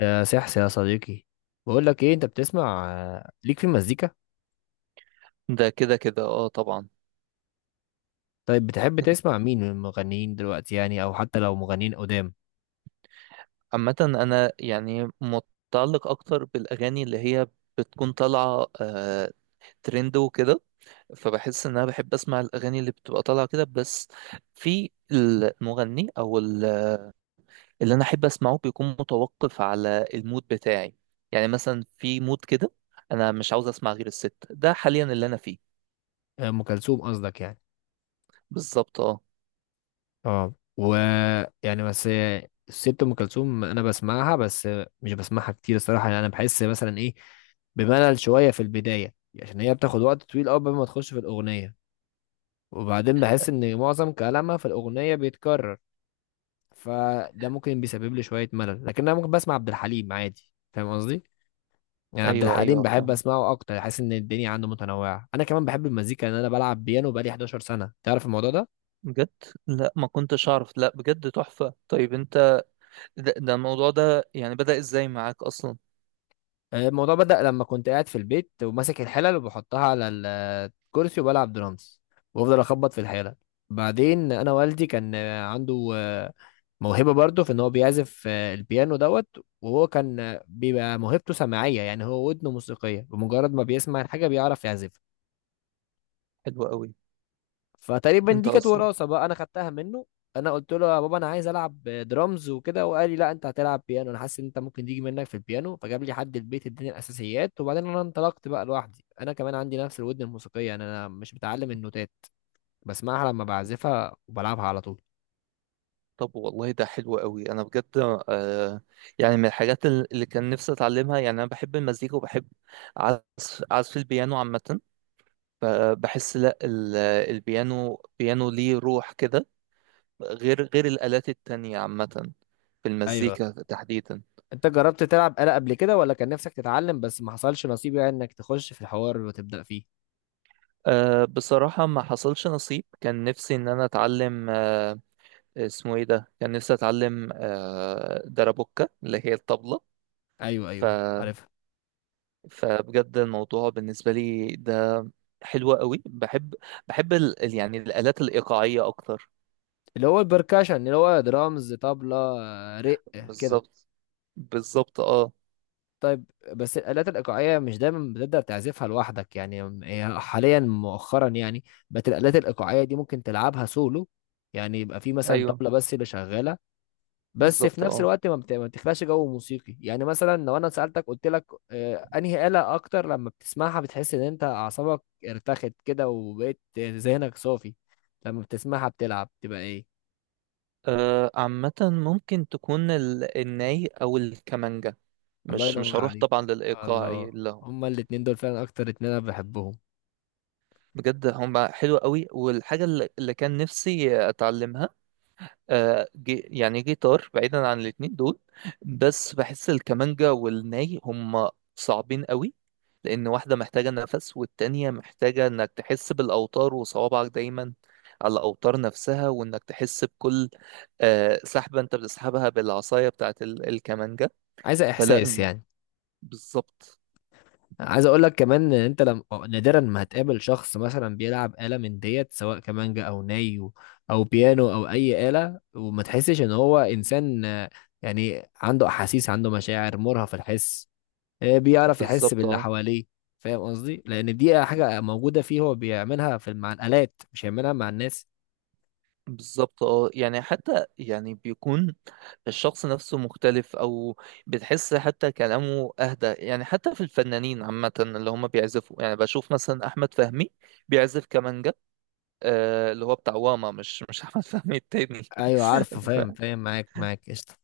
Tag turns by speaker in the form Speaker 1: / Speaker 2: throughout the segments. Speaker 1: يا سحس يا صديقي، بقول لك ايه؟ انت بتسمع ليك في المزيكا؟
Speaker 2: ده كده كده، اه طبعا.
Speaker 1: طيب بتحب تسمع مين من المغنيين دلوقتي يعني، او حتى لو مغنيين قدام؟
Speaker 2: عامة انا يعني متعلق اكتر بالاغاني اللي هي بتكون طالعة ترند وكده. فبحس ان انا بحب اسمع الاغاني اللي بتبقى طالعه كده بس. في المغني او اللي انا احب اسمعه بيكون متوقف على المود بتاعي. يعني مثلا في مود كده انا مش عاوز اسمع غير الست ده حاليا اللي انا فيه.
Speaker 1: ام كلثوم قصدك يعني.
Speaker 2: بالظبط اه.
Speaker 1: اه و يعني بس الست ام كلثوم انا بسمعها بس، مش بسمعها كتير الصراحه، يعني انا بحس مثلا ايه، بملل شويه في البدايه، عشان هي بتاخد وقت طويل قوي قبل ما تخش في الاغنيه، وبعدين بحس ان معظم كلامها في الاغنيه بيتكرر، فده ممكن بيسبب لي شويه ملل. لكن انا ممكن بسمع عبد الحليم عادي، فاهم قصدي؟ يعني عبد
Speaker 2: ايوه
Speaker 1: الحليم
Speaker 2: ايوه
Speaker 1: بحب
Speaker 2: فاهم
Speaker 1: اسمعه اكتر، حاسس ان الدنيا عنده متنوعه. انا كمان بحب المزيكا، ان انا بلعب بيانو بقالي 11 سنه، تعرف الموضوع ده؟
Speaker 2: بجد. لا ما كنتش اعرف، لا بجد تحفه. طيب انت ده الموضوع ده يعني بدأ ازاي معاك اصلا؟
Speaker 1: الموضوع بدأ لما كنت قاعد في البيت وماسك الحلل وبحطها على الكرسي وبلعب درامز، وافضل اخبط في الحلل. بعدين انا والدي كان عنده موهبه برضه في ان هو بيعزف البيانو دوت، وهو كان بيبقى موهبته سماعيه، يعني هو ودنه موسيقيه، بمجرد ما بيسمع الحاجه بيعرف يعزف.
Speaker 2: حلو قوي.
Speaker 1: فتقريبا
Speaker 2: انت
Speaker 1: دي كانت
Speaker 2: اصلا.
Speaker 1: وراثه بقى انا خدتها منه. انا قلت له يا بابا انا عايز العب درامز وكده، وقال لي لا، انت هتلعب بيانو، انا حاسس ان انت ممكن تيجي منك في البيانو. فجاب لي حد البيت، اداني الاساسيات، وبعدين انا انطلقت بقى لوحدي. انا كمان عندي نفس الودن الموسيقيه، يعني انا مش متعلم النوتات، بسمعها لما بعزفها وبلعبها على طول.
Speaker 2: طب والله ده حلو قوي انا بجد. آه، يعني من الحاجات اللي كان نفسي اتعلمها. يعني انا بحب المزيكا وبحب عزف البيانو عامة. بحس، لا، البيانو، ليه روح كده، غير الآلات التانية عامة في
Speaker 1: ايوه،
Speaker 2: المزيكا تحديدا.
Speaker 1: انت جربت تلعب آلة قبل كده ولا كان نفسك تتعلم بس ما حصلش نصيب، يعني انك تخش في الحوار وتبدأ فيه؟
Speaker 2: آه بصراحة ما حصلش نصيب. كان نفسي ان انا اتعلم، اسمه ايه ده، كان نفسي اتعلم دربوكة اللي هي الطبلة.
Speaker 1: ايوه
Speaker 2: ف...
Speaker 1: ايوه، عارفها.
Speaker 2: فبجد الموضوع بالنسبة لي ده حلو قوي. بحب يعني الآلات الإيقاعية أكتر.
Speaker 1: اللي هو البركاشن، اللي هو درامز، طبلة، رق، كده.
Speaker 2: بالظبط، بالظبط اه.
Speaker 1: طيب، بس الآلات الإيقاعية مش دايما بتقدر تعزفها لوحدك، يعني هي حاليا مؤخرا يعني بقت الآلات الإيقاعية دي ممكن تلعبها سولو، يعني يبقى في مثلا
Speaker 2: ايوه
Speaker 1: طبلة بس اللي شغالة. بس في
Speaker 2: بالظبط
Speaker 1: نفس
Speaker 2: اه.
Speaker 1: الوقت ما بتخلقش جو موسيقي. يعني مثلا لو أنا سألتك قلت لك أنهي آلة أكتر لما بتسمعها بتحس إن أنت أعصابك ارتخت كده، وبقيت ذهنك صافي، لما بتسمعها بتلعب تبقى إيه؟
Speaker 2: عامة ممكن تكون الناي أو الكمانجا.
Speaker 1: الله
Speaker 2: مش
Speaker 1: ينور
Speaker 2: هروح
Speaker 1: عليك.
Speaker 2: طبعا للإيقاعي،
Speaker 1: الله.
Speaker 2: لا.
Speaker 1: هما الاتنين دول فعلا أكتر اتنين أنا بحبهم.
Speaker 2: بجد هم حلو قوي. والحاجة اللي كان نفسي أتعلمها يعني جيتار، بعيدا عن الاتنين دول. بس بحس الكمانجا والناي هم صعبين قوي. لأن واحدة محتاجة نفس والتانية محتاجة إنك تحس بالأوتار وصوابعك دايما على الأوتار نفسها، وإنك تحس بكل سحبة أنت بتسحبها بالعصاية بتاعت الكمانجا.
Speaker 1: عايزة
Speaker 2: فلا
Speaker 1: إحساس
Speaker 2: الم...
Speaker 1: يعني.
Speaker 2: بالظبط،
Speaker 1: عايز اقول لك كمان ان انت لم... نادرا ما هتقابل شخص مثلا بيلعب آلة من ديت، سواء كمانجا او ناي او بيانو او اي آلة، وما تحسش ان هو انسان يعني عنده احاسيس، عنده مشاعر، مرهف في الحس، بيعرف يحس
Speaker 2: بالظبط
Speaker 1: باللي
Speaker 2: اه.
Speaker 1: حواليه. فاهم قصدي؟ لان دي حاجة موجودة فيه، هو بيعملها في مع الآلات، مش هيعملها مع الناس.
Speaker 2: بالظبط اه، يعني حتى يعني بيكون الشخص نفسه مختلف، او بتحس حتى كلامه اهدى. يعني حتى في الفنانين عامة اللي هم بيعزفوا، يعني بشوف مثلا احمد فهمي بيعزف كمانجا، اللي هو بتاع، واما مش احمد فهمي التاني.
Speaker 1: ايوه عارفه،
Speaker 2: ف-
Speaker 1: فاهم فاهم معاك معاك، قشطة.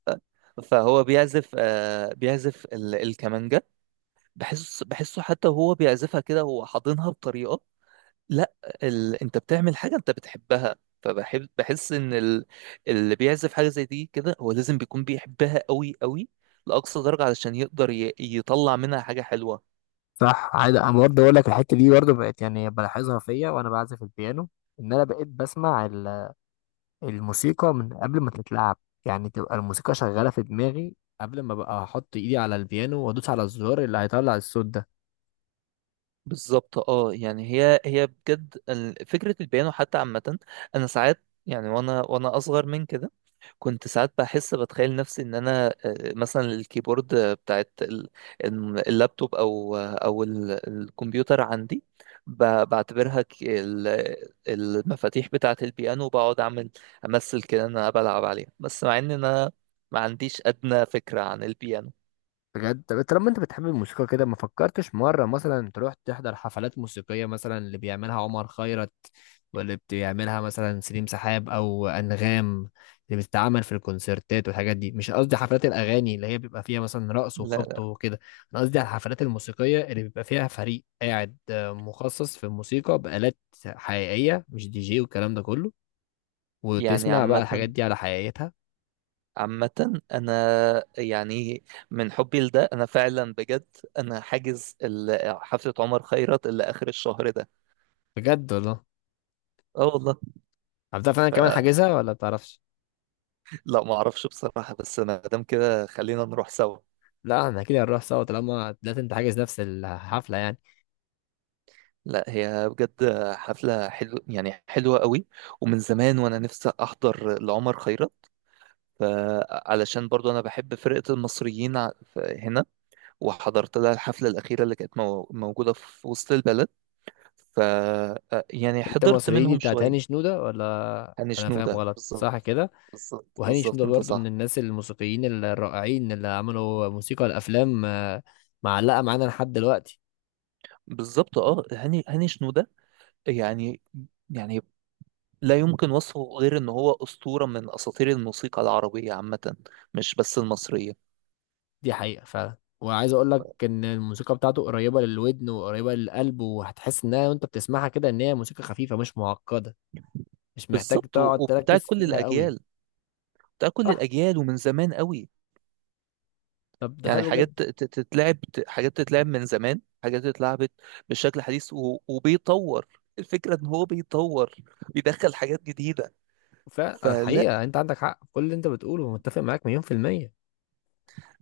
Speaker 2: فهو بيعزف، بيعزف الكمانجا. بحسه، حتى هو بيعزفها كده، هو حاضنها بطريقة، لا، انت بتعمل حاجه انت بتحبها. بحس ان اللي بيعزف حاجه زي دي كده هو لازم بيكون بيحبها قوي قوي لاقصى درجه، علشان يقدر يطلع منها حاجه حلوه.
Speaker 1: صح، عادي. انا برضه اقول لك الحته دي برضه بقت يعني بلاحظها فيا وانا بعزف البيانو، ان انا بقيت بسمع الموسيقى من قبل ما تتلعب، يعني تبقى الموسيقى شغالة في دماغي قبل ما بقى احط ايدي على البيانو وادوس على الزرار اللي هيطلع الصوت ده.
Speaker 2: بالظبط اه، يعني هي بجد فكرة البيانو حتى عامة، انا ساعات يعني وانا اصغر من كده كنت ساعات بحس بتخيل نفسي ان انا مثلا الكيبورد بتاعت اللابتوب او الكمبيوتر عندي، بعتبرها المفاتيح بتاعت البيانو، وبقعد امثل كده ان انا بلعب عليها، بس مع ان انا ما عنديش ادنى فكرة عن البيانو.
Speaker 1: بجد؟ طب طالما انت بتحب الموسيقى كده، ما فكرتش مرة مثلا تروح تحضر حفلات موسيقية، مثلا اللي بيعملها عمر خيرت، واللي بيعملها مثلا سليم سحاب، او انغام، اللي بتتعمل في الكونسرتات والحاجات دي؟ مش قصدي حفلات الاغاني اللي هي بيبقى فيها مثلا رقص وخبط
Speaker 2: لا
Speaker 1: وكده، انا قصدي على الحفلات الموسيقية اللي بيبقى فيها فريق قاعد مخصص في الموسيقى بآلات حقيقية، مش دي جي والكلام ده كله،
Speaker 2: يعني
Speaker 1: وتسمع بقى الحاجات
Speaker 2: عامة،
Speaker 1: دي على حقيقتها.
Speaker 2: أنا يعني من حبي لده أنا فعلا بجد أنا حاجز حفلة عمر خيرت اللي آخر الشهر ده.
Speaker 1: بجد والله؟
Speaker 2: أه والله.
Speaker 1: عارف فعلا
Speaker 2: ف...
Speaker 1: كمان، حاجزها ولا بتعرفش؟
Speaker 2: لا ما أعرفش بصراحة، بس ما دام كده خلينا نروح سوا.
Speaker 1: لا احنا كده هنروح سوا طالما لا، انت حاجز نفس الحفله يعني.
Speaker 2: لا هي بجد حفلة، يعني حلوة قوي، ومن زمان وأنا نفسي أحضر لعمر خيرت. ف- علشان برضو أنا بحب فرقة المصريين هنا، وحضرت لها الحفلة الأخيرة اللي كانت موجودة في وسط البلد. ف يعني
Speaker 1: انت
Speaker 2: حضرت
Speaker 1: مصريين دي
Speaker 2: منهم
Speaker 1: بتاعت هاني
Speaker 2: شوية.
Speaker 1: شنوده، ولا
Speaker 2: هاني
Speaker 1: انا فاهم
Speaker 2: شنودة
Speaker 1: غلط؟
Speaker 2: بالظبط.
Speaker 1: صح كده.
Speaker 2: بالظبط،
Speaker 1: وهاني شنوده
Speaker 2: بالظبط انت
Speaker 1: برضو من
Speaker 2: صح.
Speaker 1: الناس الموسيقيين الرائعين اللي عملوا موسيقى الافلام معلقه معانا لحد دلوقتي.
Speaker 2: بالظبط اه، هاني شنودة، يعني، يعني لا يمكن وصفه غير ان هو اسطورة من اساطير الموسيقى العربية عامة، مش بس المصرية.
Speaker 1: دي حقيقه فعلا. وعايز اقول لك ان الموسيقى بتاعته قريبه للودن وقريبه للقلب، وهتحس انها وانت بتسمعها كده ان هي موسيقى خفيفه مش معقده، مش محتاج
Speaker 2: بالظبط،
Speaker 1: تقعد تركز
Speaker 2: وبتاعت كل
Speaker 1: فيها قوي.
Speaker 2: الاجيال، بتاعت كل
Speaker 1: صح.
Speaker 2: الاجيال ومن زمان قوي.
Speaker 1: طب ده
Speaker 2: يعني
Speaker 1: حلو
Speaker 2: حاجات ت-
Speaker 1: جدا.
Speaker 2: ت- تتلعب ت- حاجات تتلعب من زمان، حاجات اتلعبت بشكل حديث وبيطور. الفكرة ان هو بيطور، بيدخل حاجات جديدة. فلا،
Speaker 1: فالحقيقة انت عندك حق في كل اللي انت بتقوله، متفق معاك مليون في المية.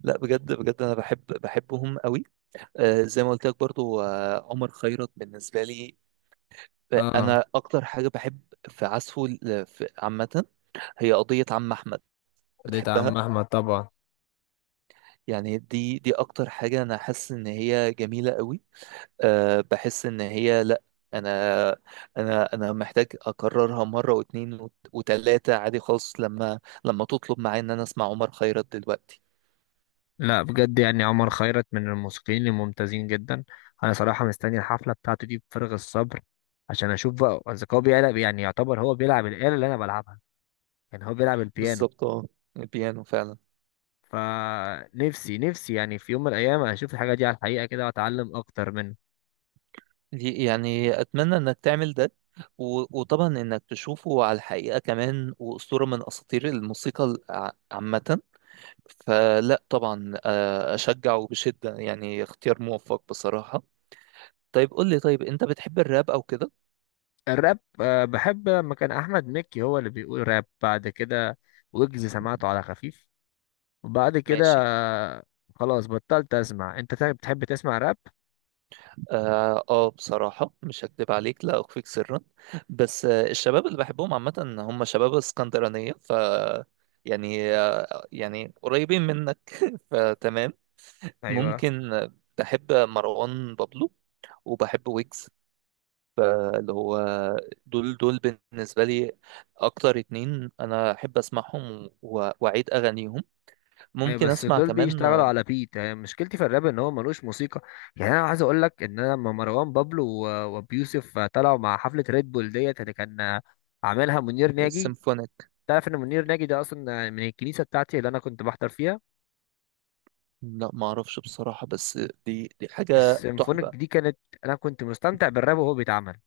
Speaker 2: لا بجد بجد انا بحبهم قوي. زي ما قلت لك برضو، عمر خيرت بالنسبة لي،
Speaker 1: اه،
Speaker 2: أنا أكتر حاجة بحب في عزفه عامة هي قضية عم أحمد.
Speaker 1: ديت
Speaker 2: بتحبها.
Speaker 1: عم احمد طبعا.
Speaker 2: يعني دي أكتر حاجة أنا حاسس إن هي جميلة قوي. أه بحس إن هي، لأ، أنا أنا أنا محتاج أكررها مرة واتنين وتلاتة عادي خالص، لما تطلب معايا إن أنا أسمع عمر خيرت دلوقتي.
Speaker 1: لا بجد، يعني عمر خيرت من الموسيقيين الممتازين جدا. انا صراحة مستني الحفلة بتاعته دي بفارغ الصبر، عشان اشوف بقى اذا هو بيلعب، يعني يعتبر هو بيلعب الآلة اللي انا بلعبها، يعني هو بيلعب البيانو.
Speaker 2: بالظبط اه، البيانو فعلا.
Speaker 1: فنفسي نفسي يعني في يوم من الايام اشوف الحاجة دي على الحقيقة كده، واتعلم اكتر منه.
Speaker 2: يعني اتمنى انك تعمل ده، وطبعا انك تشوفه على الحقيقه كمان، واسطوره من اساطير الموسيقى عامه. فلا طبعا، اشجعه بشده، يعني اختيار موفق بصراحه. طيب قول لي، طيب انت بتحب الراب او كده؟
Speaker 1: الراب بحب لما كان احمد مكي هو اللي بيقول راب، بعد كده ويجز، سمعته على خفيف، وبعد كده
Speaker 2: ماشي.
Speaker 1: خلاص بطلت اسمع. انت بتحب تسمع راب؟
Speaker 2: اه، بصراحه مش هكدب عليك، لا اخفيك سرا، بس الشباب اللي بحبهم عامه هم شباب اسكندرانيه. يعني، يعني قريبين منك فتمام.
Speaker 1: ايوه
Speaker 2: ممكن، بحب مروان بابلو وبحب ويجز، فاللي هو دول بالنسبة لي أكتر اتنين أنا أحب أسمعهم وأعيد أغانيهم،
Speaker 1: ايوه،
Speaker 2: ممكن
Speaker 1: بس
Speaker 2: أسمع
Speaker 1: دول
Speaker 2: كمان.
Speaker 1: بيشتغلوا على بيت، يعني مشكلتي في الراب ان هو ملوش موسيقى. يعني انا عايز اقول لك ان انا لما مروان بابلو وابيوسف طلعوا مع حفله ريد بول ديت اللي كان عاملها منير ناجي،
Speaker 2: سيمفونيك.
Speaker 1: تعرف ان منير ناجي ده اصلا من الكنيسه بتاعتي اللي انا كنت بحضر فيها؟
Speaker 2: لا معرفش بصراحة، بس دي حاجة
Speaker 1: السيمفونيك
Speaker 2: تحفة.
Speaker 1: دي كانت، انا كنت مستمتع بالراب وهو بيتعمل.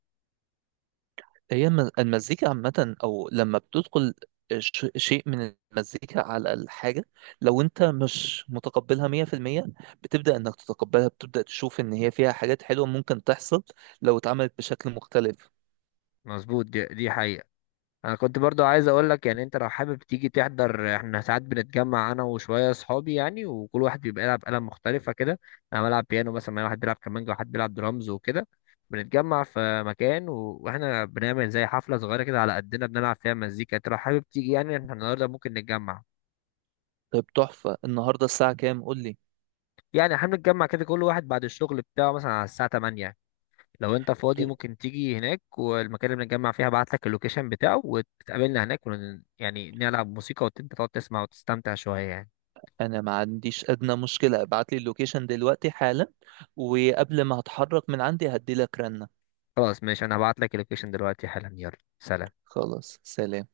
Speaker 2: هي المزيكا عامة، أو لما بتدخل شيء من المزيكا على الحاجة، لو أنت مش متقبلها 100%، بتبدأ إنك تتقبلها، بتبدأ تشوف إن هي فيها حاجات حلوة ممكن تحصل لو اتعملت بشكل مختلف.
Speaker 1: مظبوط، دي حقيقه. انا كنت برضو عايز اقول لك يعني، انت لو حابب تيجي تحضر، احنا ساعات بنتجمع انا وشويه اصحابي يعني، وكل واحد بيبقى يلعب آلة مختلفه كده. انا بلعب بيانو مثلا، واحد بيلعب كمانجا، وواحد بيلعب درامز وكده. بنتجمع في مكان واحنا بنعمل زي حفله صغيره كده على قدنا، بنلعب فيها مزيكا. انت لو حابب تيجي يعني، احنا النهارده ممكن نتجمع.
Speaker 2: طيب تحفة، النهاردة الساعة كام؟ قول لي.
Speaker 1: يعني احنا بنتجمع كده كل واحد بعد الشغل بتاعه، مثلا على الساعه 8، لو انت فاضي
Speaker 2: طيب
Speaker 1: ممكن تيجي هناك. والمكان اللي بنتجمع فيه هبعت لك اللوكيشن بتاعه، وتقابلنا هناك يعني نلعب موسيقى، وانت تقعد تسمع وتستمتع شوية يعني.
Speaker 2: أنا ما عنديش أدنى مشكلة، ابعت لي اللوكيشن دلوقتي حالا، وقبل ما هتحرك من عندي هدي لك رنة.
Speaker 1: خلاص ماشي، انا هبعت لك اللوكيشن دلوقتي حالا. يلا سلام.
Speaker 2: خلاص، سلام.